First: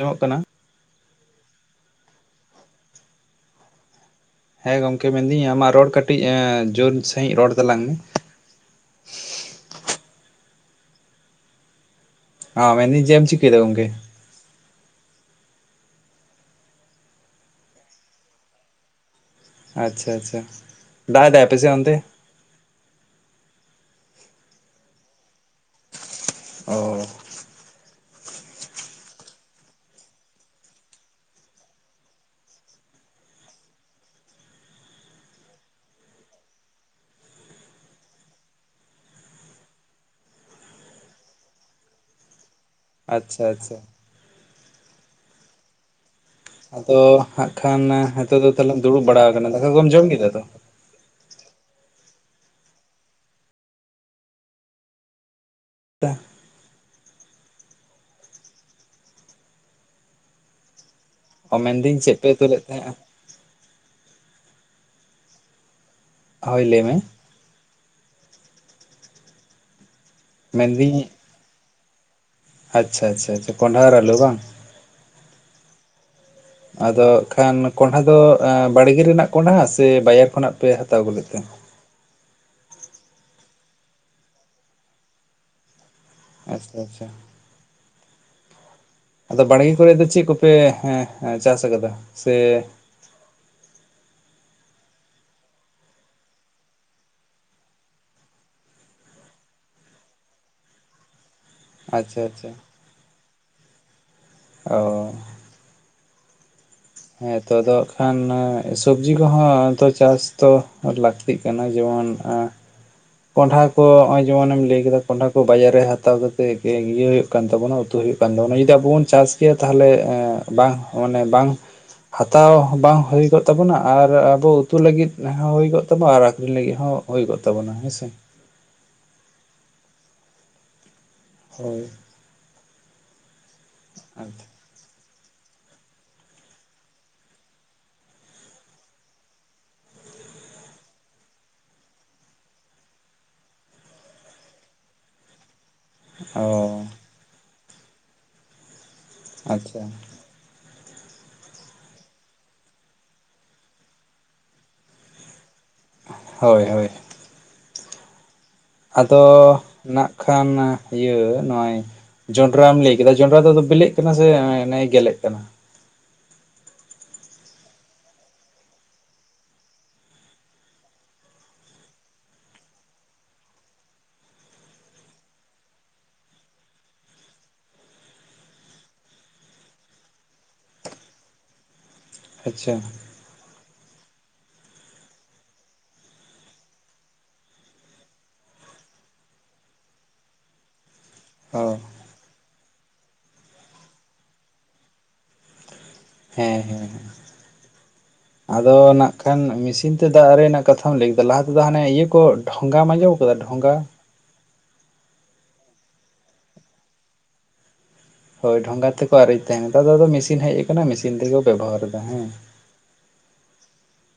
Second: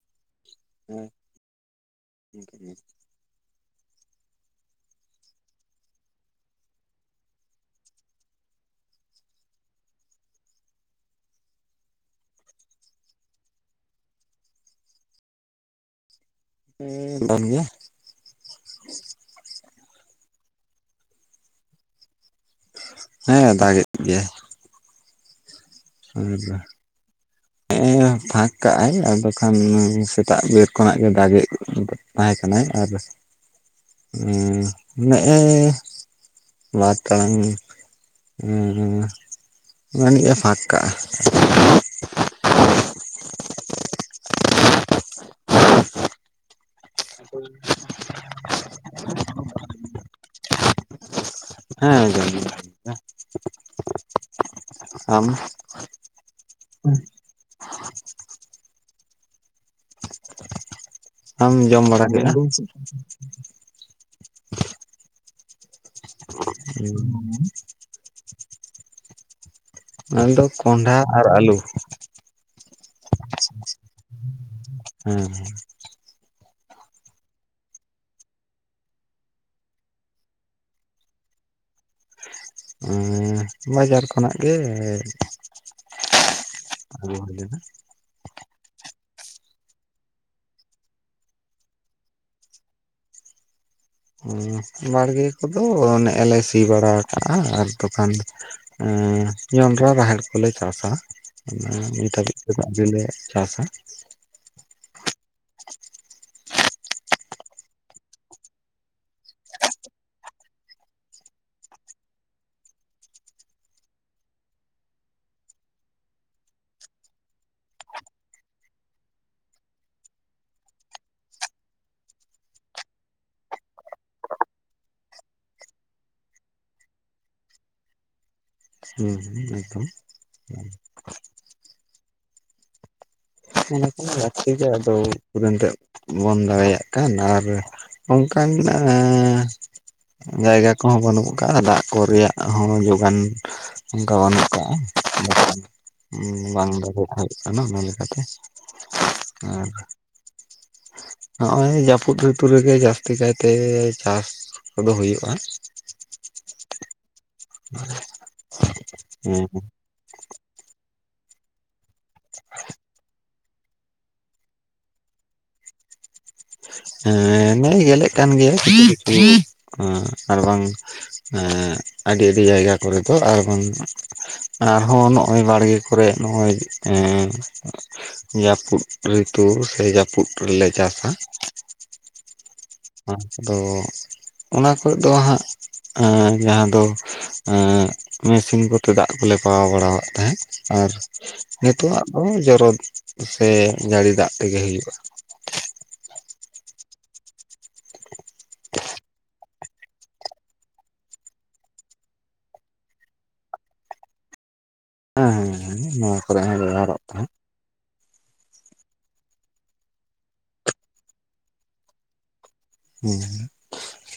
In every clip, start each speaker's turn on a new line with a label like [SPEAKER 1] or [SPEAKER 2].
[SPEAKER 1] ᱡᱚᱢᱚᱜ ᱠᱟᱱᱟ
[SPEAKER 2] ᱦᱮᱸ [unintelligible]
[SPEAKER 1] ᱦᱮᱸ ᱜᱚᱝᱠᱮ ᱢᱮᱱᱫᱟᱹᱧ ᱟᱢᱟᱜ ᱨᱚᱲ ᱠᱟᱹᱴᱤᱡ ᱡᱳᱨ ᱥᱟᱺᱦᱤᱡ ᱨᱚᱲ ᱛᱟᱞᱟᱝ ᱢᱮ ᱦᱟ ᱢᱮᱱ ᱫᱤᱧ ᱪᱤᱫᱮᱢ ᱪᱤᱠᱟᱹᱭ ᱫᱟ ᱜᱚᱝᱠᱮ ᱜᱮ
[SPEAKER 2] ᱦᱮᱸ [inaudible] ᱜᱮᱭᱟ
[SPEAKER 1] ᱟᱪᱪᱷᱟ ᱟᱪᱪᱷᱟ ᱫᱟᱜ ᱫᱟᱭ ᱟᱯᱮᱥᱮ ᱚᱱᱛᱮ?
[SPEAKER 2] ᱦᱮᱸ ᱫᱟᱜᱮᱫ ᱜᱮᱭᱟᱭ ᱟᱞᱮᱥᱮᱜ
[SPEAKER 1] ᱚ [inaudible]
[SPEAKER 2] ᱯᱷᱟᱸᱠ ᱠᱟᱜ ᱟᱭ ᱟᱫᱚ ᱠᱷᱟᱱ ᱥᱮᱛᱟᱜ ᱵᱮᱨ ᱠᱷᱚᱱᱟᱜ ᱜᱮ ᱫᱟᱜ ᱜᱮᱜ ᱛᱟᱦᱮᱸ ᱠᱟᱱᱟᱭ ᱟᱨ
[SPEAKER 1] ᱦᱮᱸ
[SPEAKER 2] ᱮ ᱱᱮᱜᱼᱮ ᱵᱟᱨ ᱴᱟᱲᱟᱝ ᱦᱩᱸ ᱦᱩᱸ, ᱢᱟᱹᱱᱤᱡᱮ ᱯᱷᱟᱸᱠ ᱠᱟᱜᱼᱟ᱾
[SPEAKER 1] ᱟᱪᱪᱷᱟ ᱟᱪᱪᱷᱟ, ᱟᱫᱚ ᱦᱟᱸᱜ ᱠᱷᱟᱱ ᱦᱤᱛᱚᱜ ᱫᱚ ᱛᱟᱦᱚᱞᱮᱢ ᱫᱩᱲᱩᱵ ᱵᱟᱲᱟ ᱠᱟᱱᱟ ᱫᱟᱠᱟ ᱠᱚᱢ ᱡᱚᱢ ᱠᱮᱫᱟ ᱛᱚ᱾
[SPEAKER 2] ᱦᱮᱸ ᱡᱚᱢ ᱜᱮ᱾ ᱟᱢ?
[SPEAKER 1] [inaudible]
[SPEAKER 2] ᱟᱢ
[SPEAKER 1] ᱚ
[SPEAKER 2] ᱡᱚᱢ
[SPEAKER 1] ᱢᱮᱱᱫᱟᱹᱧ
[SPEAKER 2] ᱵᱟᱲᱟ
[SPEAKER 1] ᱪᱮᱫ ᱯᱮ
[SPEAKER 2] ᱠᱮᱜ-ᱟ᱾
[SPEAKER 1] ᱩᱛᱩ ᱞᱮᱫ ᱛᱟᱦᱮᱸᱜᱼᱟ ᱦᱳᱭ ᱞᱟᱹᱭ ᱢᱮ
[SPEAKER 2] [inaudible] ᱚᱱᱟᱫᱚ ᱠᱚᱸᱱᱰᱷᱟ
[SPEAKER 1] ᱢᱮᱱᱫᱟᱹᱧ
[SPEAKER 2] ᱟᱨ ᱟᱹᱞᱩ᱾
[SPEAKER 1] ᱟᱪᱪᱷᱟ ᱟᱪᱪᱷᱟ, ᱠᱚᱸᱱᱰᱷᱟ ᱟᱨ ᱟᱞᱩ ᱵᱟᱝ?
[SPEAKER 2] ᱦᱮᱸ,
[SPEAKER 1] ᱟᱫᱚ, ᱠᱷᱟᱱ ᱠᱚᱸᱱᱰᱷᱟ ᱫᱚ ᱵᱟᱲᱜᱮ ᱨᱮᱱᱟᱜ ᱠᱚᱸᱰᱷᱟᱸ ᱥᱮ ᱵᱟᱡᱟᱨ ᱠᱷᱚᱱᱟᱜ ᱯᱮ ᱦᱟᱛᱟᱣ ᱟᱹᱜᱩ ᱞᱮᱫ ᱛᱮ?
[SPEAKER 2] [unintelligible] ᱵᱟᱡᱟᱨ ᱠᱷᱚᱱᱟᱜ ᱜᱮ
[SPEAKER 1] ᱟᱪᱪᱷᱟ ᱟᱪᱪᱷᱟ᱾
[SPEAKER 2] ᱟᱹᱜᱩ ᱦᱩᱭ ᱞᱮᱱᱟ
[SPEAKER 1] ᱟᱫᱚ ᱵᱟᱲᱜᱮ ᱠᱚᱨᱮ ᱫᱚ ᱪᱮᱫ ᱠᱚᱯᱮ ᱪᱟᱥ ᱠᱟᱫᱟ ᱥᱮ?
[SPEAKER 2] ᱵᱟᱲᱜᱮ ᱠᱚᱫᱚ ᱱᱮᱜᱞᱮ ᱥᱤ ᱵᱟᱲᱟ ᱠᱟᱜᱼᱟ ᱟᱨ ᱫᱚᱠᱟᱱ, ᱮᱸ ᱡᱚᱱᱰᱨᱟ ᱨᱟᱦᱮᱲ ᱠᱚᱞᱮ ᱪᱟᱥᱟ᱾ ᱚᱱᱟ ᱱᱤᱛ
[SPEAKER 1] ᱟᱪᱪᱷᱟ
[SPEAKER 2] ᱦᱟᱹᱵᱤᱡ
[SPEAKER 1] ᱟᱪᱪᱷᱟ
[SPEAKER 2] ᱛᱮ ᱫᱟᱜ ᱜᱮᱞᱮ ᱪᱟᱥᱟ᱾
[SPEAKER 1] ᱚ, ᱦᱮᱸ ᱛᱚ ᱟᱫᱚ ᱦᱟᱜ ᱠᱷᱟᱱ ᱥᱚᱵᱡᱤ ᱠᱚᱦᱚᱸ ᱛᱚ ᱪᱟᱥ ᱛᱚ ᱞᱟᱹᱠᱛᱤ, ᱛᱤᱜ ᱠᱟᱱᱟ ᱡᱮᱢᱚᱱ ᱟ, ᱠᱚᱸᱱᱰᱷᱟ ᱠᱚ ᱱᱚᱜ ᱚᱭ ᱡᱮᱢᱚᱱ ᱮᱢ ᱞᱟᱹᱭ ᱠᱮᱫᱟ ᱠᱚᱸᱱᱰᱷᱟ ᱠᱚ ᱵᱟᱡᱟᱨ ᱨᱮ ᱦᱟᱛᱟᱣ ᱠᱟᱛᱮᱫ [inaudible] ᱤᱭᱟᱹ ᱦᱩᱭᱩᱜ ᱠᱟᱱᱟ᱾ ᱠᱟᱱ ᱛᱟᱵᱳᱱᱟ ᱩᱛᱩ ᱦᱩᱭᱩᱜ ᱠᱟᱱ ᱛᱟᱵᱚᱱᱟ ᱡᱚᱫᱤ ᱟᱵᱚ ᱵᱚᱱ ᱪᱟᱥ ᱠᱮᱭᱟ ᱛᱟᱦᱚᱞᱮ ᱵᱟᱝ ᱢᱟᱱᱮ ᱵᱟᱝ, ᱦᱟᱛᱟᱣ ᱵᱟᱝ ᱦᱩᱭ ᱠᱚᱜ ᱛᱟᱵᱚᱱᱟ ᱟᱨ ᱟᱵᱚ ᱩᱛᱩ ᱞᱟᱹᱜᱤᱫ ᱦᱚᱸ ᱦᱩᱭ ᱠᱚᱜ ᱛᱟᱵᱚᱱᱟ ᱟᱨ ᱟᱠᱷᱨᱤᱧ ᱞᱟᱹᱜᱤᱫ ᱦᱚᱸ, ᱦᱳᱭ ᱠᱚᱜ ᱛᱟᱵᱚᱱᱟ ᱦᱮᱸᱥᱮ?
[SPEAKER 2] ᱦᱚᱸᱦᱚᱸ ᱮᱠᱫᱚᱢ᱾
[SPEAKER 1] ᱦᱳᱭ,
[SPEAKER 2] [inaudible] ᱞᱟᱹᱠᱛᱤ ᱜᱮ ᱟᱫᱚ, ᱩᱠᱩᱨ ᱮᱱᱛᱮ ᱵᱚᱱ ᱫᱟᱲᱮᱭᱟᱜ ᱠᱟᱱ ᱟᱨ ᱚᱱᱠᱟᱱ ᱟ ᱡᱟᱭᱜᱟ ᱠᱚᱦᱚᱸ ᱵᱟᱹᱱᱩᱜ ᱠᱟᱜᱼᱟ ᱫᱟᱜ ᱠᱚ ᱨᱮᱭᱟᱜ ᱦᱚᱸ ᱡᱳᱜᱟᱱ, ᱚᱱᱠᱟ ᱵᱟᱹᱱᱩᱜ ᱠᱟᱜᱼᱟ
[SPEAKER 1] ᱚ
[SPEAKER 2] ᱵᱟᱝ [inaudible] ᱦᱩᱭᱩᱜ ᱠᱟᱱᱟ ᱚᱱᱟ ᱞᱮᱠᱟᱛᱮ᱾ ᱟᱨ,
[SPEAKER 1] [unintelligible]
[SPEAKER 2] ᱱᱚᱜᱼᱚᱭ ᱡᱟᱹᱯᱩᱫ ᱨᱤᱛᱩ ᱨᱮᱜᱮ ᱡᱟᱹᱥᱛᱤ ᱠᱟᱭᱛᱮ ᱪᱟᱥ ᱠᱚᱫᱚ ᱦᱩᱭᱩᱜᱼᱟ᱾
[SPEAKER 1] ᱦᱳᱭ ᱦᱳᱭ,
[SPEAKER 2] [inaudible]
[SPEAKER 1] ᱟᱫᱚ ᱱᱟᱜ ᱠᱷᱟᱱ ᱤᱭᱟᱹ ᱱᱚᱜᱼᱚᱭ ᱡᱚᱱᱰᱨᱟᱢ ᱞᱮᱭ ᱠᱮᱫᱟ, ᱡᱚᱱᱰᱨᱟ ᱫᱚ ᱵᱮᱞᱮᱜ ᱠᱟᱱᱟ ᱥᱮ ᱱᱮᱜ-ᱮ ᱜᱮᱞᱮᱜ ᱠᱟᱱᱟ?
[SPEAKER 2] ᱦᱮᱸᱱᱮᱻᱮ ᱜᱮᱞᱮᱜ ᱠᱟᱱ ᱜᱮᱭᱟ ᱠᱤᱪᱷᱩ ᱠᱤᱪᱷᱩ ᱟᱨ ᱵᱟᱝ, ᱟᱹᱰᱤ ᱟᱹᱰᱤ ᱡᱟᱭᱜᱟ ᱠᱚᱨᱮ ᱫᱚ ᱟᱨᱵᱟᱝ, ᱟᱨᱦᱚᱸ ᱱᱚᱜᱼᱚᱭ ᱵᱟᱲᱜᱮ ᱠᱚᱨᱮᱜ ᱱᱚᱜᱼᱚᱭ ᱮ, ᱡᱟᱹᱯᱩᱫ ᱨᱤᱛᱩ ᱥᱮ ᱡᱟᱹᱯᱩᱫ ᱨᱮᱞᱮ ᱪᱟᱥᱟ᱾
[SPEAKER 1] ᱟᱪᱪᱷᱟ,
[SPEAKER 2] ᱢᱟᱥ ᱫᱚ, ᱚᱱᱟ ᱠᱚᱨᱮᱫ ᱫᱚ ᱦᱟᱸᱜ ᱮᱸ ᱡᱟᱦᱟᱸ ᱫᱚ ᱮᱸ ᱢᱮᱥᱤᱱ ᱠᱚᱛᱮ ᱫᱟᱜ ᱠᱚᱞᱮ ᱯᱟᱣᱟ ᱵᱟᱲᱟᱣᱫ ᱛᱟᱦᱮᱸᱫ ᱟᱨ
[SPEAKER 1] ᱚ
[SPEAKER 2] ᱱᱤᱛᱚᱜᱟᱜ ᱫᱚ ᱡᱚᱨᱚ ᱥᱮ ᱡᱟᱹᱲᱤ ᱫᱟᱜ ᱛᱮᱜᱮ ᱦᱩᱭᱩᱜᱼᱟ᱾
[SPEAKER 1] ᱦᱮᱸᱻᱦᱮᱸ ᱟᱫᱚ ᱱᱟᱜ ᱠᱷᱟᱱ ᱢᱮᱥᱤᱼᱼ ᱢᱮᱥᱤᱱ ᱛᱮ ᱫᱟᱜ ᱨᱮᱱᱟᱜ ᱠᱟᱛᱷᱟᱢ ᱞᱟᱹᱭ ᱠᱮᱫᱟ ᱞᱟᱦᱟ ᱛᱮᱫᱚ ᱦᱟᱱᱮ ᱤᱭᱟᱹ ᱠᱚ ᱰᱷᱚᱸᱜᱟ ᱟᱡᱚᱢ ᱟᱠᱟᱫᱟ ᱰᱷᱚᱸᱜᱟ?
[SPEAKER 2] ᱦᱮᱸᱻᱦᱮᱸ, ᱦᱮᱸ ᱱᱚᱣᱟ ᱠᱚᱨᱮ ᱦᱚᱸ ᱵᱮᱵᱷᱦᱟᱨᱚᱜ ᱛᱟᱦᱮᱸᱫ
[SPEAKER 1] ᱦᱚᱭ ᱰᱷᱚᱸᱜᱟ ᱛᱮᱠᱚ ᱟᱨᱮᱡ ᱛᱟᱦᱮᱸᱱ ᱱᱮᱛᱟᱨ ᱫᱚ ᱟᱫᱚ ᱢᱮᱥᱤᱱ ᱦᱮᱡ ᱟᱠᱟᱱᱟ ᱢᱮᱥᱤᱱ ᱛᱮᱜᱮᱠᱚ ᱵᱮᱵᱚᱦᱟᱨᱮᱫᱟ ᱦᱮᱸ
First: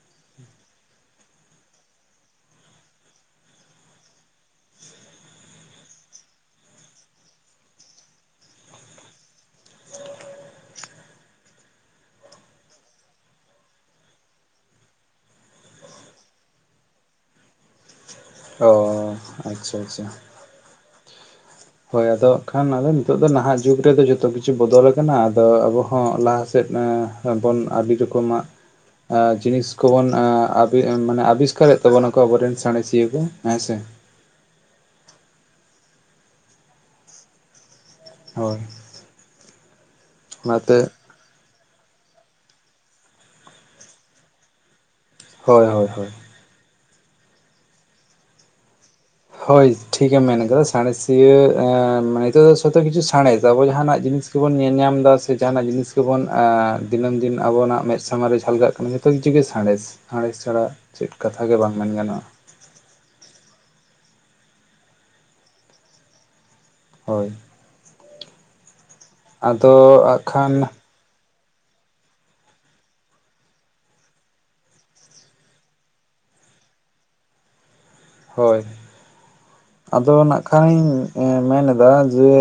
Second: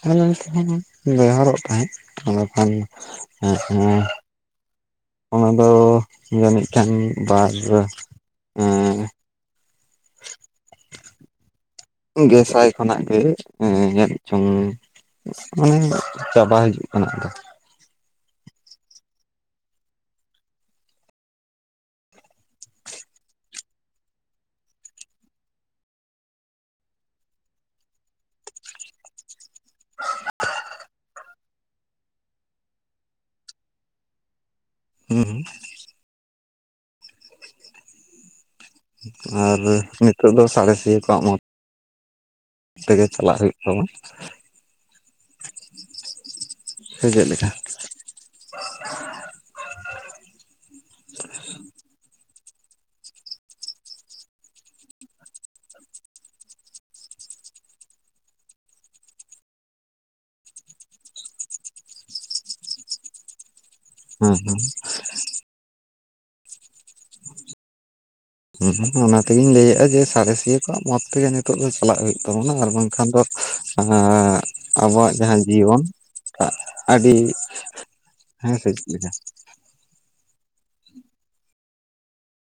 [SPEAKER 2] ᱦᱮᱸ ᱛᱮᱦᱚᱸ ᱵᱮᱵᱷᱦᱟᱨᱚᱜ ᱛᱟᱦᱮᱸᱫᱠᱷᱟᱱ ᱦᱮᱸ ᱦᱩᱸ ᱚᱱᱟ ᱫᱚ ᱡᱟᱹᱱᱤᱡ ᱠᱷᱟᱱ ᱵᱟᱨ ᱨᱮ ᱮ ᱜᱮᱥᱟᱭ ᱠᱷᱚᱱᱟᱜ ᱜᱮ ᱧᱮᱞᱪᱚᱝ ᱢᱮ ᱚᱱᱮ ᱪᱟᱵᱟ ᱦᱤᱡᱩᱜ ᱠᱟᱱᱟ ᱟᱫᱚ
[SPEAKER 1] ᱚ ᱟᱪᱷᱟ-ᱟᱪᱷᱟ ᱦᱚᱭ ᱟᱫᱚ ᱠᱷᱟᱱ ᱟᱫᱚ ᱱᱤᱛᱚᱜ ᱫᱚ ᱱᱟᱦᱟᱜ ᱡᱩᱜᱽ ᱨᱮᱫᱚ ᱡᱚᱛᱚ ᱠᱤᱪᱷᱩ ᱵᱚᱫᱚᱞ ᱟᱠᱟᱱᱟ ᱟᱫᱚ ᱟᱵᱚ ᱦᱚᱸ ᱞᱟᱦᱟᱼᱼ ᱥᱮᱫ ᱵᱚᱱ ᱟᱹᱰᱤ ᱨᱚᱠᱚᱢᱟᱜ ᱡᱤᱱᱤᱥ ᱠᱚᱵᱚᱱ ᱢᱟᱱᱮ ᱟᱵᱤᱥᱠᱟᱨᱮᱫ ᱛᱟᱵᱚᱱᱟᱠᱚ ᱟᱵᱚᱨᱮᱱ ᱥᱟᱬᱮᱥᱤᱭᱟᱹ ᱠᱚ ᱦᱮᱸᱥᱮ
[SPEAKER 2] ᱦᱩᱸ-ᱦᱩᱸ
[SPEAKER 1] ᱦᱚᱭ
[SPEAKER 2] ᱟᱨ ᱱᱤᱛᱚᱜ ᱫᱚ ᱥᱟᱬᱮᱥᱤᱭᱟᱹ ᱠᱚᱣᱟᱜ ᱢᱚᱛᱚ ᱛᱮᱜᱮ ᱪᱟᱞᱟᱜ ᱦᱩᱭᱩᱜ ᱛᱟᱵᱚᱱᱟ
[SPEAKER 1] ᱦᱳᱭ-ᱦᱳᱭ-ᱦᱳᱭ
[SPEAKER 2] ᱪᱮᱫ ᱞᱮᱠᱟ?
[SPEAKER 1] ᱦᱳᱭ ᱴᱷᱤᱠᱮᱢ ᱢᱮᱱ ᱠᱟᱫᱟ ᱥᱟᱬᱮᱥᱤᱭᱟᱹ ᱱᱤᱛᱚᱜ ᱫᱚ ᱡᱚᱛᱚ ᱠᱤᱪᱷᱩ ᱥᱟᱬᱮᱥ ᱟᱵᱚ ᱡᱟᱦᱟᱱᱟᱜ ᱡᱤᱱᱤᱥ ᱜᱮᱵᱚᱱ ᱧᱮᱞ ᱧᱟᱢ ᱮᱫᱟ ᱥᱮ ᱡᱟᱦᱟᱱᱟᱜ ᱡᱤᱱᱤᱥ ᱜᱮᱵᱚᱱ ᱫᱤᱱᱟᱹᱢ-ᱫᱤᱱ ᱟᱵᱚᱱᱟᱜ ᱢᱮᱫ ᱥᱟᱨᱢᱟᱝ ᱨᱮ ᱡᱷᱟᱞᱠᱟᱜ ᱠᱟᱱᱟ᱾ ᱡᱚᱛᱚ ᱠᱤᱪᱷᱩ ᱜᱮ ᱥᱟᱬᱮᱥ-ᱥᱟᱬᱮᱥ ᱪᱷᱟᱲᱟ ᱪᱮᱫ ᱠᱟᱛᱷᱟ ᱜᱮ ᱵᱟᱝ ᱢᱮᱱ ᱜᱟᱱᱚᱜ-ᱟ᱾
[SPEAKER 2] ᱦᱮᱸᱻᱦᱮᱸ
[SPEAKER 1] ᱦᱚᱭ
[SPEAKER 2] ᱦᱮᱸ ᱚᱱᱟ ᱛᱮᱜᱤᱧ ᱞᱟᱹᱭᱮᱫ-ᱟ
[SPEAKER 1] ᱟᱫᱚ
[SPEAKER 2] ᱡᱮ
[SPEAKER 1] ᱦᱟᱸᱜ ᱠᱷᱟᱱ
[SPEAKER 2] ᱥᱟᱬᱮᱥᱤᱭᱟᱹ ᱠᱚᱣᱟᱜ ᱢᱚᱛ ᱛᱮᱜᱮ ᱱᱤᱛᱚᱜ ᱫᱚ ᱪᱟᱞᱟᱜ ᱦᱩᱭᱩᱜ ᱛᱟᱵᱚᱱᱟ ᱟᱨ ᱵᱟᱝᱠᱷᱟᱱ ᱫᱚ ᱟᱵᱚᱣᱟᱜ ᱡᱟᱦᱟᱸ ᱡᱤᱭᱚᱱ ᱟᱹᱰᱤ ᱦᱮᱸ
[SPEAKER 1] ᱦᱚᱭ
[SPEAKER 2] ᱥᱮ ᱪᱮᱫ ᱞᱮᱠᱟ
[SPEAKER 1] ᱟᱫᱚ ᱱᱟᱜᱠᱷᱟᱱ ᱢᱮᱱᱮᱫᱟ ᱡᱮ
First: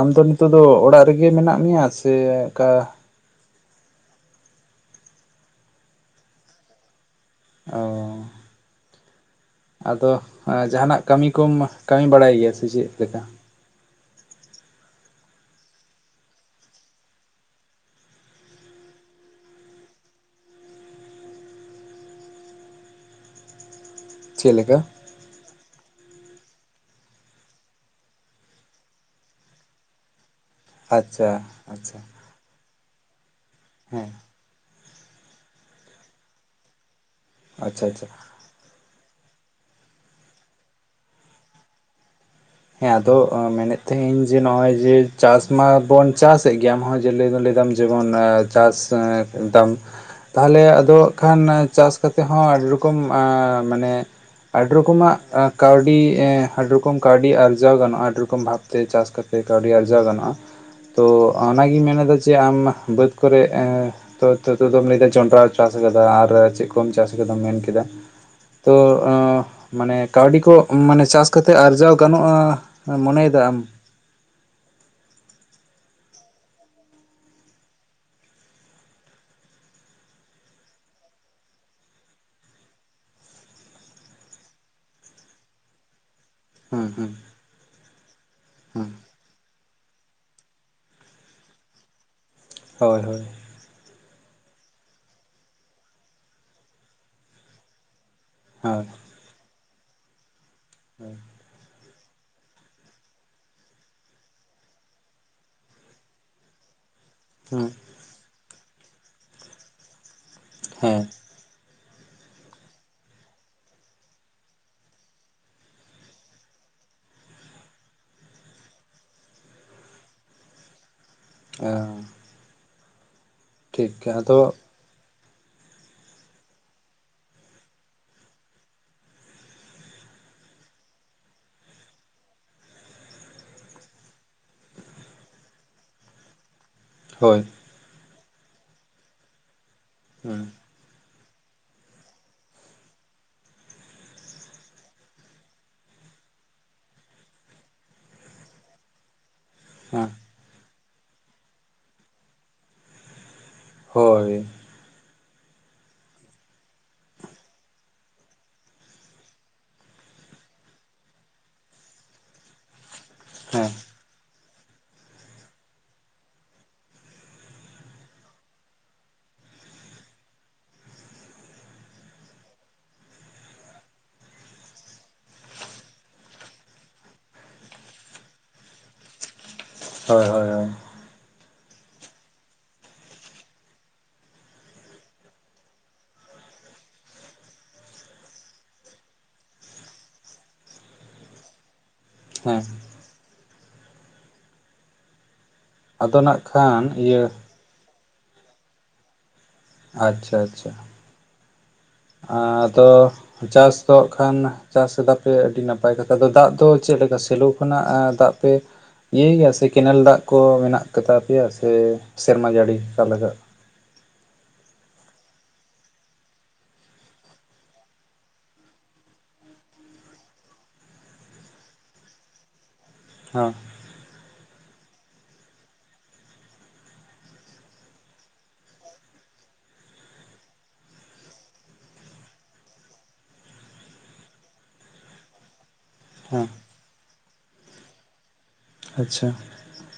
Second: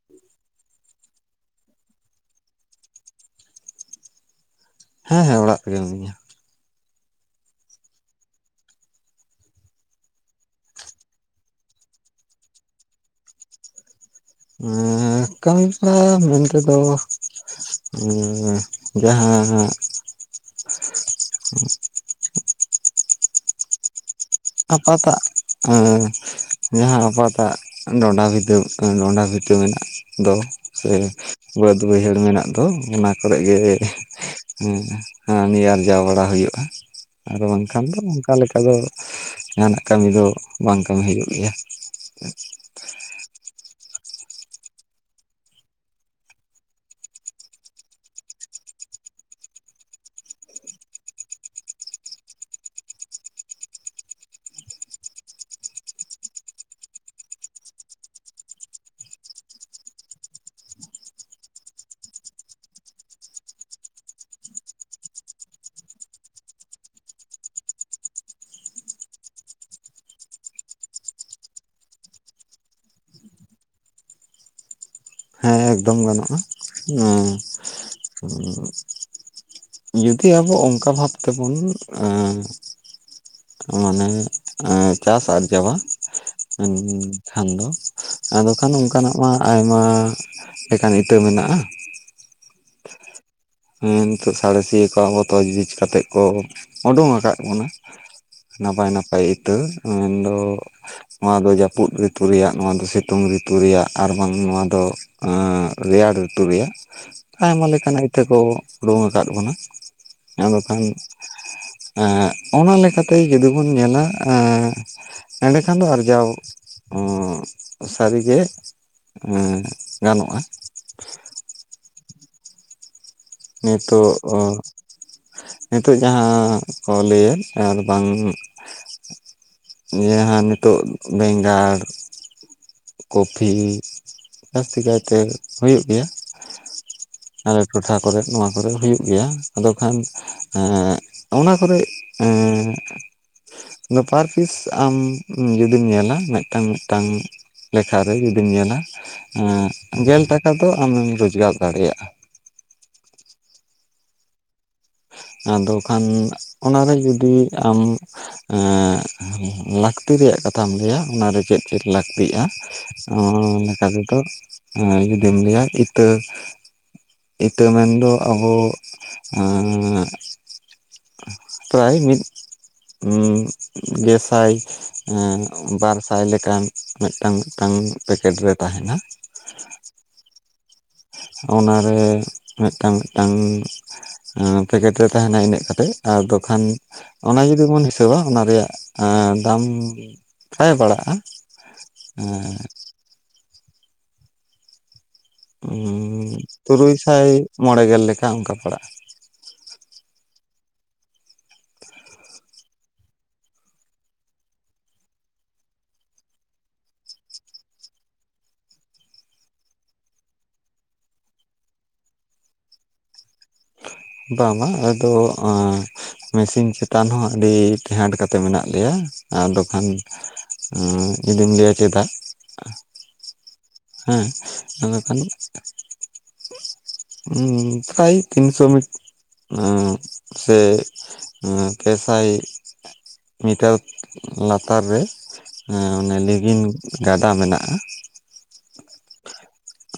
[SPEAKER 1] ᱟᱢᱫᱚ ᱱᱤᱛᱚᱜ ᱫᱚ ᱚᱲᱟᱜ ᱨᱮᱜᱮ ᱢᱮᱱᱟᱜ ᱢᱮᱭᱟ ᱥᱮ ᱚᱱᱠᱟ
[SPEAKER 2] ᱦᱮᱸᱻᱦᱮᱸ ᱚᱲᱟᱜ ᱨᱮᱜᱮ ᱢᱤᱱᱟᱹᱧᱟ
[SPEAKER 1] ᱚ ᱟᱫᱚ ᱡᱟᱦᱟᱱᱟᱜ ᱠᱟᱹᱢᱤ ᱠᱚᱢ ᱠᱟᱹᱢᱤ ᱵᱟᱲᱟᱭ ᱜᱮᱭᱟ ᱥᱮ ᱪᱮᱫ ᱞᱮᱠᱟ?
[SPEAKER 2] ᱠᱟᱹᱢᱤ ᱠᱚᱨᱟ ᱢᱮᱱ ᱛᱮᱫᱚ ᱡᱟᱦᱟᱸ
[SPEAKER 1] ᱪᱮᱫ ᱞᱮᱠᱟ
[SPEAKER 2] ᱟᱯᱟᱛᱟᱜ ᱡᱟᱦᱟᱸ ᱟᱯᱟᱛᱟᱜ ᱰᱚᱸᱰᱟ ᱵᱷᱤᱴᱟᱹ- ᱰᱚᱸᱰᱟ ᱵᱤᱴᱟᱹ ᱢᱮᱱᱟᱜ ᱫᱚ ᱥᱮ
[SPEAKER 1] ᱟᱪᱪᱷᱟ
[SPEAKER 2] ᱵᱟᱹᱫᱽ
[SPEAKER 1] ᱟᱪᱪᱷᱟ
[SPEAKER 2] ᱵᱟᱹᱭᱦᱟᱹᱲ ᱢᱮᱱᱟᱜ ᱟᱫᱚ ᱚᱱᱟ ᱠᱚᱨᱮ ᱜᱮ
[SPEAKER 1] ᱦᱮᱸ
[SPEAKER 2] ᱱᱮ ᱟᱨᱡᱟᱣ ᱵᱟᱲᱟ ᱦᱩᱭᱩᱜ-ᱟ᱾ ᱟᱨᱫᱚ
[SPEAKER 1] ᱟᱪᱪᱷᱟ
[SPEAKER 2] ᱵᱟᱝᱠᱷᱟᱱ ᱫᱚ
[SPEAKER 1] ᱟᱪᱪᱷᱟ
[SPEAKER 2] ᱚᱱᱠᱟ ᱞᱮᱠᱟ ᱫᱚ ᱡᱟᱦᱟᱱᱟᱜ ᱠᱟᱹᱢᱤ ᱫᱚ ᱵᱟᱝ ᱠᱟᱹᱢᱤ ᱦᱩᱭᱩᱜ ᱜᱮᱭᱟ
[SPEAKER 1] ᱦᱮᱸ ᱟᱫᱚ ᱢᱮᱱᱮᱫ ᱛᱟᱦᱮᱸᱤᱧ ᱡᱮ ᱱᱚᱜ ᱚᱭ ᱡᱮ ᱪᱟᱥ ᱢᱟᱵᱚᱱ ᱪᱟᱥᱮᱫ ᱜᱮ ᱟᱢ ᱦᱚᱸ ᱡᱟᱹᱭ ᱞᱟᱹᱭᱫᱟᱢ ᱡᱮᱢᱚᱱ ᱪᱟᱥ ᱫᱟᱢ ᱛᱟᱦᱚᱞᱮ ᱟᱫᱚ ᱦᱟᱜ ᱠᱷᱟᱱ ᱪᱟᱥ ᱠᱟᱛᱮᱜ ᱦᱚᱸ ᱟᱹᱰᱤ ᱨᱚᱠᱚᱢ [unintelligible] ᱢᱟᱱᱮ ᱟᱹᱰᱤ ᱨᱚᱠᱚᱢᱟᱜ ᱠᱟᱹᱣᱰᱤ ᱮᱸ ᱟᱹᱰᱤ ᱨᱚᱠᱚᱢ ᱠᱟᱹᱣᱰᱤ ᱟᱹᱰᱤ ᱟᱨᱡᱟᱣ ᱜᱟᱱᱚᱜ-ᱟ ᱟᱹᱰᱤ ᱨᱚᱠᱚᱢ ᱵᱷᱟᱵᱛᱮ ᱪᱟᱥ ᱠᱟᱛᱮ ᱠᱟᱹᱣᱰᱤ ᱟᱨᱡᱟᱣ ᱜᱟᱱᱚᱜ-ᱟ᱾ ᱛᱚ ᱚᱱᱟᱜᱤᱧ ᱢᱮᱱᱮᱫᱟ ᱡᱮ ᱟᱢ ᱵᱟᱹᱫᱽ ᱠᱚᱨᱮ ᱮᱸ ᱛᱚ ᱛᱚ ᱫᱚᱢ ᱞᱟᱹᱭᱟ ᱡᱚᱱᱰᱨᱟ ᱪᱟᱥ ᱟᱠᱟᱫᱟ ᱟᱨ ᱪᱮᱫ ᱠᱚᱢ ᱪᱟᱥ ᱟᱠᱟᱫᱟᱢ ᱢᱮᱱ ᱠᱮᱫᱟ ᱛᱚ ᱢᱟᱱᱮ ᱠᱟᱹᱣᱰᱤ ᱠᱚ ᱢᱟᱱᱮ ᱪᱟᱥ ᱠᱟᱛᱮ ᱟᱨᱡᱟᱣ ᱜᱟᱱᱚᱜ-ᱟ ᱢᱚᱱᱮᱭ ᱮᱫᱟᱢ
[SPEAKER 2] ᱮᱠᱫᱚᱢ ᱜᱟᱱᱚᱜ-ᱟ᱾ᱦᱚᱸ ᱡᱩᱫᱤ ᱟᱵᱚ ᱚᱱᱠᱟ ᱵᱷᱟᱵ ᱛᱮᱵᱚᱱ ᱢᱟᱱᱮ ᱪᱟᱥ ᱟᱨᱡᱟᱣᱟ
[SPEAKER 1] ᱦᱩᱸ ᱦᱩᱸ
[SPEAKER 2] ᱠᱷᱟᱱ ᱫᱚ ᱟᱫᱚ ᱠᱷᱟᱱ
[SPEAKER 1] ᱦᱩᱸ
[SPEAKER 2] ᱚᱱᱠᱟᱱᱟᱜ ᱢᱟ ᱟᱭᱢᱟ ᱞᱮᱠᱟᱱ ᱤᱛᱟᱹ ᱢᱮᱱᱟᱜ-ᱟ᱾
[SPEAKER 1] ᱦᱳᱭ ᱦᱳᱭ
[SPEAKER 2] ᱦᱮᱸ ᱱᱤᱛᱚᱜ ᱥᱟᱬᱮᱥᱤᱭᱟᱹ ᱠᱚ ᱟᱵᱚ ᱫᱚ [unintelligible] ᱠᱟᱛᱮᱜ ᱠᱚ ᱩᱰᱩᱝ ᱟᱠᱟᱫ ᱵᱚᱱᱟ᱾
[SPEAKER 1] ᱦᱳᱭ
[SPEAKER 2] ᱱᱟᱯᱟᱭ ᱱᱟᱯᱟᱭ ᱤᱛᱟᱹ ᱢᱮᱱᱫᱚ
[SPEAKER 1] [unintelligible]
[SPEAKER 2] ᱱᱚᱣᱟ ᱫᱚ ᱡᱟᱹᱯᱩᱫ ᱨᱤᱛᱩ ᱨᱮᱭᱟᱜ ᱱᱚᱣᱟ ᱫᱚ ᱥᱤᱛᱩᱝ ᱨᱤᱛᱩ ᱨᱮᱭᱟᱜ ᱟᱨ ᱵᱟᱝ ᱱᱚᱣᱟ ᱫᱚ ᱟ ᱨᱮᱭᱟᱲ ᱨᱤᱛᱩ ᱨᱮᱭᱟᱜ ᱟᱭᱢᱟ
[SPEAKER 1] ᱦᱩᱸ
[SPEAKER 2] ᱞᱮᱠᱟᱱᱟᱜ ᱤᱛᱟᱹ ᱠᱚ ᱩᱰᱩᱝ ᱟᱠᱟᱫ ᱵᱚᱱᱟ, ᱟᱫᱚ ᱠᱷᱟᱱ ᱮᱜ
[SPEAKER 1] ᱦᱮᱸ
[SPEAKER 2] ᱚᱱᱟ ᱞᱮᱠᱟᱛᱮ ᱡᱩᱫᱤ ᱵᱚᱱ ᱧᱮᱞᱟ ᱮᱜ ᱮᱸᱰᱮᱠᱷᱟᱱ ᱫᱚ ᱟᱨᱡᱟᱣ [unintelligible] ᱥᱟᱹᱨᱤᱜᱮ ᱮᱜ ᱜᱟᱱᱚᱜᱼᱟ᱾
[SPEAKER 1] ᱚ
[SPEAKER 2] ᱱᱤᱛᱳᱜ ᱚ
[SPEAKER 1] ᱟᱫᱚ
[SPEAKER 2] ᱱᱤᱛᱳᱜ ᱡᱟᱸᱦᱟ ᱠᱚ ᱞᱟᱹᱭᱮᱫ ᱟᱨ ᱵᱟᱝ ᱡᱟᱸᱦᱟ ᱱᱤᱛᱳᱜ ᱵᱮᱸᱜᱟᱲ ᱠᱚᱯᱷᱤ ᱡᱟᱹᱥᱛᱤ ᱠᱟᱭᱛᱮ ᱦᱳᱭᱳᱜ ᱜᱮᱭᱟ᱾
[SPEAKER 1] ᱦᱳᱭ
[SPEAKER 2] ᱟᱞᱮ ᱴᱚᱴᱷᱟ ᱠᱚᱨᱮ ᱱᱚᱣᱟ ᱠᱚᱨᱮ ᱦᱩᱭᱩᱜ ᱜᱮᱭᱟ ᱟᱫᱚ ᱠᱷᱟᱱ
[SPEAKER 1] ᱦᱩᱸ
[SPEAKER 2] ᱮᱸ ᱚᱱᱟ ᱠᱚᱨᱮᱡ ᱮᱸ ᱱᱮ ᱯᱟᱨ ᱯᱤᱥ ᱟᱢ ᱡᱩᱫᱤᱢ ᱧᱮᱞᱟ ᱢᱮᱫᱴᱟᱝ ᱢᱮᱫᱴᱟᱝ ᱞᱮᱠᱷᱟ ᱨᱮ ᱡᱩᱫᱤᱢ ᱧᱮᱞᱟ ᱮᱜ
[SPEAKER 1] ᱦᱮᱸ
[SPEAKER 2] ᱜᱮᱞ ᱴᱟᱠᱟ ᱫᱚ ᱟᱢᱮᱢ ᱨᱳᱪᱠᱟᱨ ᱫᱟᱲᱮᱭᱟᱜᱼᱟ᱾
[SPEAKER 1] ᱦᱳᱭ
[SPEAKER 2] ᱟᱫᱚ ᱠᱷᱟᱱ ᱚᱱᱟᱨᱮ ᱡᱩᱫᱤ ᱟᱢ ᱮᱜ ᱞᱟᱹᱠᱛᱤ ᱨᱮᱭᱟᱜ ᱠᱟᱛᱷᱟᱢ ᱞᱟᱹᱭᱟ ᱚᱱᱟᱨᱮ ᱪᱮᱫ ᱪᱮᱫ ᱞᱟᱹᱠᱛᱤᱜᱼᱟ᱾ ᱚᱱᱟ
[SPEAKER 1] ᱦᱮᱸ
[SPEAKER 2] ᱞᱮᱠᱟ ᱛᱮᱫᱚ ᱡᱩᱫᱤᱢ ᱞᱟᱹᱭᱟ ᱤᱛᱟᱹ ᱤᱛᱟᱹ ᱢᱮᱱᱫᱚ ᱟᱵᱚ ᱮᱜ ᱯᱨᱟᱭ ᱢᱤᱫ ᱤᱻ ᱜᱮᱥᱟᱭ ᱵᱟᱨ ᱥᱟᱭ ᱞᱮᱠᱟᱱ ᱢᱮᱫᱴᱟᱝ ᱢᱮᱫᱴᱟᱝ ᱯᱮᱠᱮᱴ ᱨᱮ ᱛᱟᱦᱮᱱᱟ᱾
[SPEAKER 1] ᱦᱳᱭ ᱦᱳᱭ ᱦᱳᱭ
[SPEAKER 2] ᱚᱱᱟ ᱨᱮ ᱢᱮᱫᱴᱟᱝ ᱢᱮᱫᱴᱟᱝ ᱯᱮᱠᱮᱴ ᱨᱮ ᱛᱟᱦᱮᱱᱟ ᱤᱱᱟᱹᱜ ᱠᱟᱛᱮᱜ ᱟᱫᱚ ᱠᱷᱟᱱ ᱚᱱᱟ ᱡᱩᱫᱤ ᱵᱚᱱ ᱦᱤᱥᱟᱹᱵᱟ ᱚᱱᱟ ᱨᱮᱭᱟᱜ ᱫᱟᱢ ᱯᱨᱟᱭ ᱯᱟᱲᱟᱜᱼᱟ ᱮᱜ
[SPEAKER 1] ᱦᱮᱸ ᱟᱫᱚ ᱱᱟᱜ ᱠᱷᱟᱱ
[SPEAKER 2] ᱛᱩᱨᱩᱭ
[SPEAKER 1] ᱤᱭᱟᱹ
[SPEAKER 2] ᱥᱟᱭ ᱢᱚᱬᱮ ᱜᱮᱞ ᱞᱮᱠᱟ ᱚᱱᱠᱟ ᱯᱟᱲᱟᱜ-ᱟ᱾
[SPEAKER 1] ᱟᱪᱪᱷᱟ ᱟᱪᱪᱷᱟ ᱟᱫᱚ ᱪᱟᱥ ᱠᱚᱜ ᱠᱷᱟᱱ ᱪᱟᱥ ᱮᱫᱟᱯᱮ ᱟᱹᱰᱤ ᱱᱟᱯᱟᱭ ᱠᱟᱛᱷᱟ ᱟᱫᱚ ᱫᱟᱜ ᱫᱚ ᱪᱮᱫ ᱞᱮᱠᱟ ᱥᱮᱞᱚ ᱠᱷᱚᱱᱟᱜ ᱫᱟᱜ ᱯᱮ ᱤᱭᱟᱹ ᱜᱮᱭᱟ ᱥᱮ ᱠᱮᱱᱮᱞ ᱫᱟᱜ ᱠᱚ ᱢᱮᱱᱟᱜ ᱠᱟᱛᱟ ᱯᱮᱭᱟ ᱥᱮ ᱥᱮᱨᱢᱟ ᱡᱟᱹᱲᱤ ᱚᱠᱟ ᱞᱮᱠᱟ
[SPEAKER 2] ᱵᱟᱝ ᱵᱟᱝ ᱟᱞᱮ ᱫᱚ ᱢᱮᱥᱤᱱ ᱪᱮᱛᱟᱱ ᱦᱚ ᱟᱹᱰᱤ ᱴᱮᱦᱟᱸᱴ ᱠᱟᱛᱮᱫ ᱢᱮᱱᱟᱜ ᱞᱮᱭᱟ ᱟᱫᱚᱠᱷᱟᱱ ᱡᱩᱫᱤᱢ ᱞᱟᱹᱭᱟ ᱪᱮᱫᱟᱜ?
[SPEAKER 1] ᱦᱮᱸ
[SPEAKER 2] ᱦᱮ ᱟᱫᱚᱠᱷᱟᱱ ᱯᱨᱟᱭ ᱛᱤᱱᱥᱚ ᱢᱤᱫ ᱥᱮ ᱯᱮ ᱥᱟᱭ ᱢᱤᱴᱟᱨ ᱞᱟᱛᱟᱨ ᱨᱮ ᱮ ᱚᱱᱮ
[SPEAKER 1] ᱦᱮᱸ
[SPEAKER 2] ᱞᱤᱜᱤᱱ ᱜᱟᱰᱟ ᱢᱮᱱᱟᱜ-ᱟ᱾
[SPEAKER 1] ᱟᱪᱪᱷᱟ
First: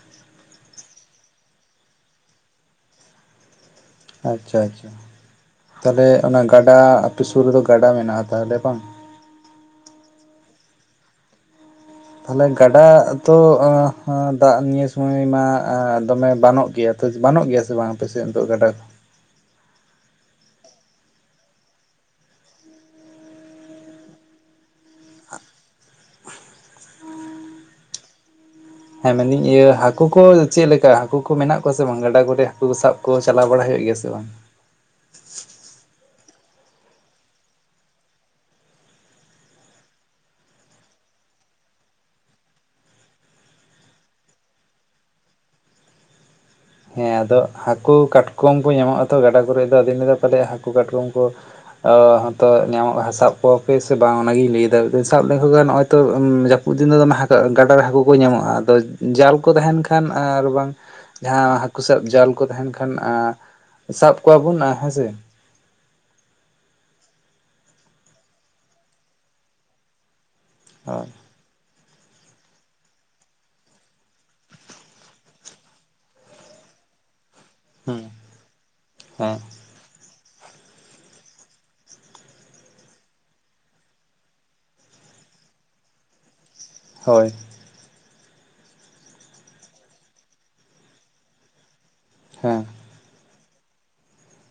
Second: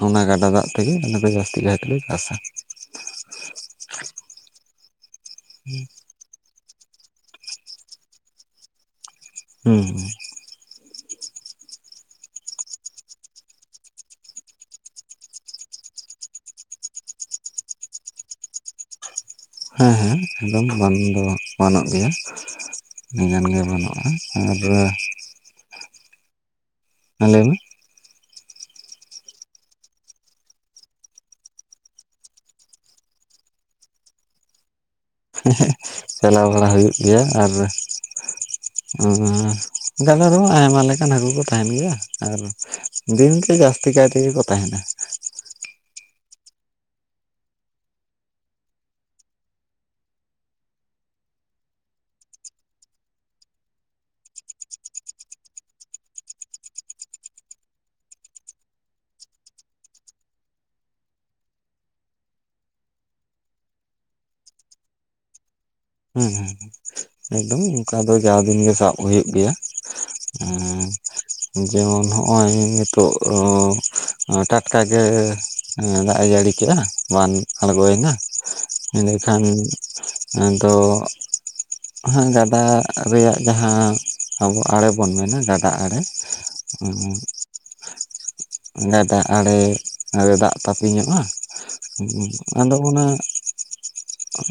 [SPEAKER 2] ᱚᱱᱟ ᱜᱟᱰᱟ ᱫᱟᱜ ᱛᱮᱜᱮ ᱟᱞᱮ ᱫᱚ ᱡᱟᱹᱥᱛᱤ ᱠᱟᱭ ᱛᱮᱞᱮ ᱪᱟᱥᱟ
[SPEAKER 1] ᱟᱪᱪᱷᱟ ᱟᱪᱪᱷᱟ ᱛᱟᱦᱚᱞᱮ ᱚᱱᱟ ᱜᱟᱰᱟ ᱟᱯᱮ ᱥᱩᱨ ᱨᱮᱫᱚ ᱜᱟᱰᱟ ᱢᱮᱱᱟᱜ-ᱟ᱾ ᱛᱟᱦᱚᱞᱮ ᱵᱟᱝ
[SPEAKER 2] ᱦᱩ
[SPEAKER 1] ᱛᱟᱦᱚᱞᱮ ᱜᱟᱰᱟ ᱛᱚ ᱫᱟᱜ ᱱᱤᱭᱟᱹ ᱥᱩᱢᱟᱭ ᱢᱟ ᱫᱚᱢᱮ ᱵᱟᱹᱱᱚᱜ ᱜᱮᱭᱟ ᱵᱟᱹᱱᱚᱜ ᱜᱮᱭᱟ ᱥᱮ ᱵᱟᱝ ᱟᱯᱮ ᱥᱮᱫ ᱫᱚ ᱱᱤᱛᱚᱜ ᱜᱟᱰᱟ ᱠᱚ
[SPEAKER 2] ᱦᱮ ᱦᱮ ᱮᱠᱫᱚᱢ ᱵᱟᱱ ᱫᱚ ᱵᱟᱹᱱᱚᱜ ᱜᱮᱭᱟ ᱟᱹᱰᱤᱜᱟᱱ ᱜᱮ ᱵᱟᱱᱩᱜ-ᱟ ᱟᱨ ᱦᱮ ᱞᱟᱹᱭ ᱢᱮ
[SPEAKER 1] ᱦᱮᱸ ᱢᱮᱱᱫᱟᱹᱧ ᱤᱭᱟᱹ ᱦᱟᱹᱠᱳ ᱠᱚ ᱪᱮᱫ ᱞᱮᱠᱟ ᱦᱟᱹᱠᱳ ᱠᱚ ᱢᱮᱱᱟᱜ ᱠᱚᱣᱟ ᱥᱮ ᱵᱟᱝ ᱜᱟᱰᱟ ᱠᱚᱨᱮ ᱦᱟᱹᱠᱩ ᱠᱚ ᱥᱟᱵ ᱠᱚ ᱪᱟᱞᱟᱣ ᱵᱟᱲᱟ ᱦᱩᱭᱩᱜ ᱜᱮᱭᱟ ᱥᱮ ᱵᱟᱝ
[SPEAKER 2] ᱪᱟᱞᱟᱣ ᱵᱟᱲᱟ ᱦᱩᱭᱩᱜ ᱜᱮᱭᱟ ᱟᱨ
[SPEAKER 1] ᱟᱢ
[SPEAKER 2] ᱮᱢ ᱻ ᱟᱨ ᱜᱟᱰᱟ ᱨᱮᱦᱚᱸ ᱟᱭᱢᱟ ᱞᱮᱠᱟᱱ ᱦᱟᱹᱠᱳ ᱠᱚ ᱛᱟᱦᱮᱱ ᱜᱮᱭᱟ ᱟᱨ ᱫᱤᱱᱜᱮ ᱡᱟᱹᱥᱛᱤ ᱠᱟᱭ ᱛᱮᱜᱮ ᱠᱚ ᱛᱟᱦᱮᱱᱟ
[SPEAKER 1] ᱦᱮᱸ ᱟᱫᱚ ᱦᱟᱹᱠᱳ ᱠᱟᱴᱠᱚᱢ ᱠᱚ ᱧᱟᱢᱚᱜ ᱟᱛᱚ ᱜᱟᱰᱟ ᱠᱚᱨᱮᱜ ᱫᱚ ᱟᱫᱩᱧ ᱞᱟᱹᱭ ᱫᱟ ᱯᱟᱞᱮᱫ ᱦᱟᱹᱠᱩ ᱠᱟᱴᱠᱚᱢ ᱠᱚ ᱧᱟᱢᱚᱜ ᱥᱟᱵ ᱠᱚᱣᱟᱯᱮ ᱥᱮ ᱵᱟᱝ ᱚᱱᱟᱜᱤᱧ ᱞᱟᱹᱭ ᱫᱟ ᱥᱟᱵ ᱞᱮᱠᱚ ᱠᱷᱟᱱ ᱱᱚᱜ-ᱚᱭ ᱛᱚ ᱩᱱ ᱫᱤᱱ ᱫᱚ ᱫᱚᱢᱮ ᱜᱟᱰᱟᱨ ᱨᱮ ᱦᱟᱹᱠᱩ ᱠᱚ ᱧᱟᱢᱚᱜ-ᱟ᱾ ᱟᱫᱚ ᱡᱟᱞ ᱠᱚ ᱛᱟᱦᱮᱱ ᱠᱷᱟᱱ ᱟᱨ ᱵᱟᱝ ᱡᱟᱦᱟ ᱦᱟᱹᱠᱩ ᱥᱟᱵ ᱡᱟᱞ ᱠᱚ ᱛᱟᱦᱮᱱ ᱠᱷᱟᱱ ᱟᱸ ᱥᱟᱵ ᱠᱚᱣᱟ ᱵᱚᱱ ᱦᱮᱸᱥᱮ
[SPEAKER 2] ᱦᱮᱸ ᱦᱮᱸ ᱮᱠᱫᱚᱢ ᱚᱱᱠᱟ ᱫᱚ ᱡᱟᱣ ᱫᱤᱱ ᱜᱮ ᱥᱟᱵ ᱦᱩᱭᱩᱜ ᱜᱮᱭᱟ
[SPEAKER 1] ᱦᱳᱭ
[SPEAKER 2] ᱦᱚᱸ ᱡᱮᱢᱚᱱ ᱦᱚᱜᱼᱚᱭ ᱱᱤᱛᱚᱜ ᱴᱟᱴᱠᱟ ᱜᱮ ᱫᱟᱜ ᱮ ᱡᱟᱹᱲᱤ ᱠᱮᱜ-ᱟ ᱵᱟᱱ
[SPEAKER 1] ᱦᱮᱸ
[SPEAKER 2] ᱟᱬᱜᱚᱭᱮᱱᱟ
[SPEAKER 1] ᱦᱮᱸ
[SPEAKER 2] ᱮᱸᱰᱮᱠᱷᱟᱱ ᱛᱚ ᱦᱟᱸᱜ ᱜᱟᱰᱟ ᱨᱮᱭᱟᱜ ᱡᱟᱦᱟᱸ ᱟᱵᱚ ᱟᱲᱮ ᱵᱚᱱ ᱢᱮᱱᱟ ᱜᱟᱰᱟ ᱟᱲᱮ
[SPEAKER 1] ᱦᱳᱭ
[SPEAKER 2] ᱜᱟᱰᱟ ᱟᱬᱮ ᱨᱮ ᱫᱟᱜ ᱛᱟᱹᱯᱤᱧᱚᱜ-ᱟ ᱦᱚᱸ
[SPEAKER 1] ᱦᱮᱸ
[SPEAKER 2] ᱟᱫᱚ ᱚᱱᱟ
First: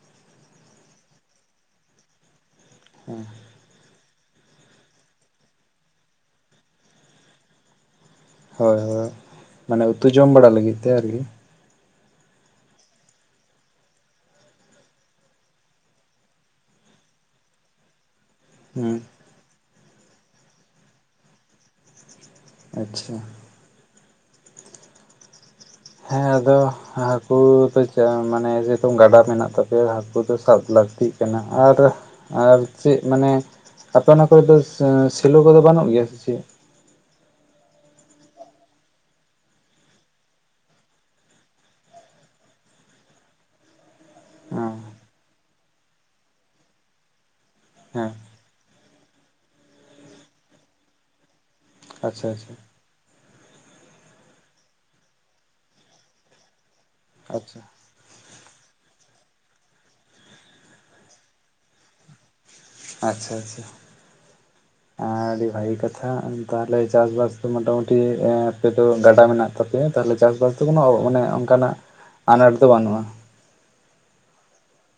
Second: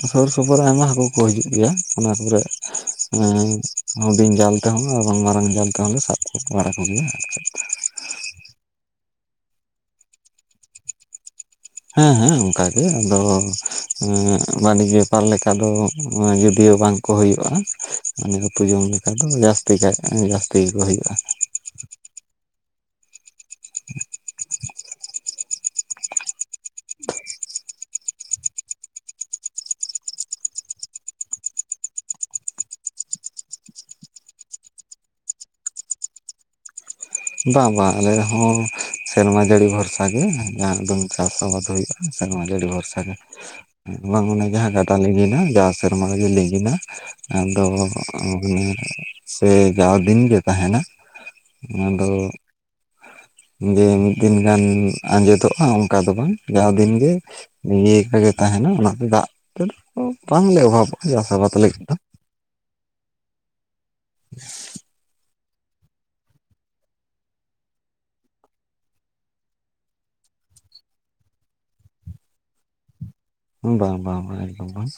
[SPEAKER 2] ᱥᱩᱨ ᱥᱩᱯᱩᱨ ᱨᱮ ᱟᱭᱢᱟ ᱦᱟᱹᱠᱩ ᱠᱚ ᱦᱤᱡᱩᱜ ᱜᱮᱭᱟ ᱚᱱᱟ ᱠᱚᱨᱮ ᱦᱩᱰᱤᱧ ᱡᱟᱞ ᱛᱮᱦᱚᱸ ᱟᱨ ᱵᱟᱝ ᱢᱟᱨᱟᱝ ᱡᱟᱞ ᱛᱮᱦᱚᱸ ᱞᱮ ᱥᱟᱵ ᱠᱚ ᱵᱟᱲᱟ ᱠᱚᱜᱮᱭᱟ ᱟᱨ
[SPEAKER 1] ᱦᱳᱭ ᱦᱳᱭ ᱢᱟᱱᱮ ᱩᱛᱩ ᱡᱚᱢ ᱵᱟᱲᱟ ᱞᱟᱹᱜᱤᱫ ᱛᱮ ᱟᱨᱠᱤ
[SPEAKER 2] ᱦᱮᱸ ᱦᱮᱸ ᱚᱱᱠᱟᱜᱮ ᱟᱫᱚ ᱵᱟᱱᱤᱡᱽ ᱵᱮᱯᱟᱨ ᱞᱮᱠᱟ ᱫᱚ ᱡᱳᱫᱤᱭᱳ ᱵᱟᱝ ᱠᱚ ᱦᱩᱭᱩᱜ-ᱟ᱾ ᱢᱟᱱᱮ ᱩᱛᱩ ᱡᱚᱢ
[SPEAKER 1] ᱦᱩᱸ
[SPEAKER 2] ᱞᱮᱠᱟ ᱫᱚ ᱡᱟᱹᱥᱛᱤ ᱠᱟᱭ ᱡᱟᱹᱥᱛᱤ ᱜᱮᱠᱚ ᱦᱩᱭᱩᱜ-ᱟ
[SPEAKER 1] ᱟᱪᱪᱷᱟ ᱦᱮ ᱟᱫᱚ ᱦᱟᱹᱠᱩ ᱫᱚ ᱡᱟ ᱢᱟᱱᱮ ᱡᱮ ᱦᱩᱛᱩ ᱜᱟᱰᱟ ᱢᱮᱱᱟᱜ ᱛᱟᱯᱮᱭᱟ ᱦᱟᱹᱠᱩ ᱫᱚ ᱥᱟᱵ ᱞᱟᱹᱠᱛᱤᱜ ᱠᱟᱱᱟ ᱟᱨ ᱟᱨ ᱪᱮᱫ ᱢᱟᱱᱮ ᱟᱯᱮ ᱚᱱᱟ ᱠᱚᱨᱮ ᱫᱚ ᱥᱮᱞᱚ ᱠᱚᱫᱚ ᱵᱟᱹᱱᱩᱜ ᱜᱮᱭᱟ ᱥᱮ ᱪᱮᱫ
[SPEAKER 2] ᱵᱟᱝ ᱵᱟᱝ ᱟᱞᱮ ᱦᱚᱸ ᱥᱮᱨᱢᱟ ᱡᱟᱹᱲᱤ ᱵᱷᱚᱨᱥᱟ ᱜᱮ ᱡᱟᱦᱟᱸ ᱮᱠᱫᱚᱢ ᱪᱟᱥ ᱟᱵᱟᱫᱽ ᱦᱩᱭᱩᱜᱼᱟ᱾ ᱮᱠᱫᱚᱢ ᱟᱹᱰᱤ ᱟᱹᱰᱤ ᱵᱷᱚᱨᱥᱟ ᱜᱮ᱾ ᱵᱟᱝ ᱢᱟᱱᱮ ᱡᱟᱦᱟᱸ
[SPEAKER 1] ᱦᱮᱸ
[SPEAKER 2] ᱜᱟᱰᱟ ᱞᱤᱸᱜᱤᱱᱟ ᱡᱟᱣ ᱥᱮᱨᱢᱟ ᱨᱮᱜᱮ ᱞᱤᱸᱜᱤᱱᱟ ᱟᱫᱚ
[SPEAKER 1] ᱦᱮᱸ
[SPEAKER 2] ᱥᱮ ᱡᱟᱣ ᱫᱤᱱ ᱜᱮ ᱛᱟᱦᱮᱱᱟ ᱚᱱᱟ ᱫᱚ
[SPEAKER 1] ᱟᱪᱪᱷᱟ ᱟᱪᱪᱷᱟ
[SPEAKER 2] ᱡᱮ ᱢᱤᱫ ᱫᱤᱱ ᱜᱟᱱ ᱟᱸᱡᱮᱫᱚᱜᱼᱟ, ᱚᱱᱠᱟ ᱫᱚ ᱵᱟᱝ ᱡᱟᱣ ᱫᱤᱱᱜᱮ
[SPEAKER 1] ᱟᱪᱪᱷᱟ
[SPEAKER 2] ᱞᱤᱸᱜᱤᱭᱟᱠᱟ ᱜᱮ ᱛᱟᱦᱮᱱᱟ ᱚᱱᱟᱛᱮ ᱫᱟᱜ ᱛᱮᱫᱚ ᱵᱟᱝᱞᱮ ᱚᱵᱷᱟᱵᱚᱜᱼᱟ, ᱪᱟᱥ ᱟᱵᱟᱫ ᱞᱟᱹᱜᱤᱫ ᱫᱚ
[SPEAKER 1] ᱟᱪᱪᱷᱟ ᱟᱪᱪᱷᱟ ᱟᱹᱰᱤ ᱵᱷᱟᱜᱤ ᱠᱟᱛᱷᱟ, ᱛᱟᱦᱞᱮ ᱪᱟᱥᱵᱟᱥ ᱫᱚ ᱢᱚᱴᱟ ᱢᱩᱴᱤ ᱟᱯᱮ ᱫᱚ ᱜᱟᱰᱟ ᱢᱮᱱᱟᱜ ᱛᱟᱯᱮᱭᱟ ᱛᱟᱦᱞᱮ ᱪᱟᱥᱵᱟᱥ ᱫᱚ ᱠᱳᱚᱱᱚ ᱢᱟᱱᱮ ᱚᱱᱠᱟᱱᱟᱜ ᱟᱱᱟᱴ ᱫᱚ ᱵᱟᱹᱱᱩᱜᱼᱟ᱾
[SPEAKER 2] ᱵᱟᱝ ᱵᱟᱝ ᱵᱟᱝ ᱮᱠᱫᱚᱢ ᱵᱟᱝ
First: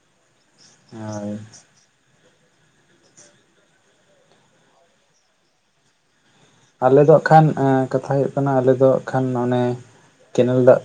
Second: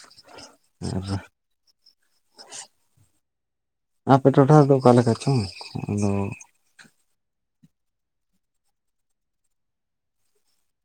[SPEAKER 2] ᱟᱨ
[SPEAKER 1] ᱦᱳᱭ
[SPEAKER 2] ᱟᱯᱮ ᱴᱚᱴᱷᱟ ᱨᱮᱫᱚ ᱚᱠᱟ ᱞᱮᱠᱟ ᱪᱚᱝ ᱟᱫᱚ
[SPEAKER 1] ᱟᱞᱮ ᱫᱚ ᱦᱟᱜ ᱠᱷᱟᱱ ᱠᱟᱛᱷᱟ ᱦᱩᱭᱩᱜ ᱠᱟᱱᱟ ᱟᱞᱮ ᱫᱚ ᱦᱟᱜ ᱠᱷᱟᱱ ᱚᱱᱮ ᱠᱮᱱᱮᱞ ᱫᱟᱜ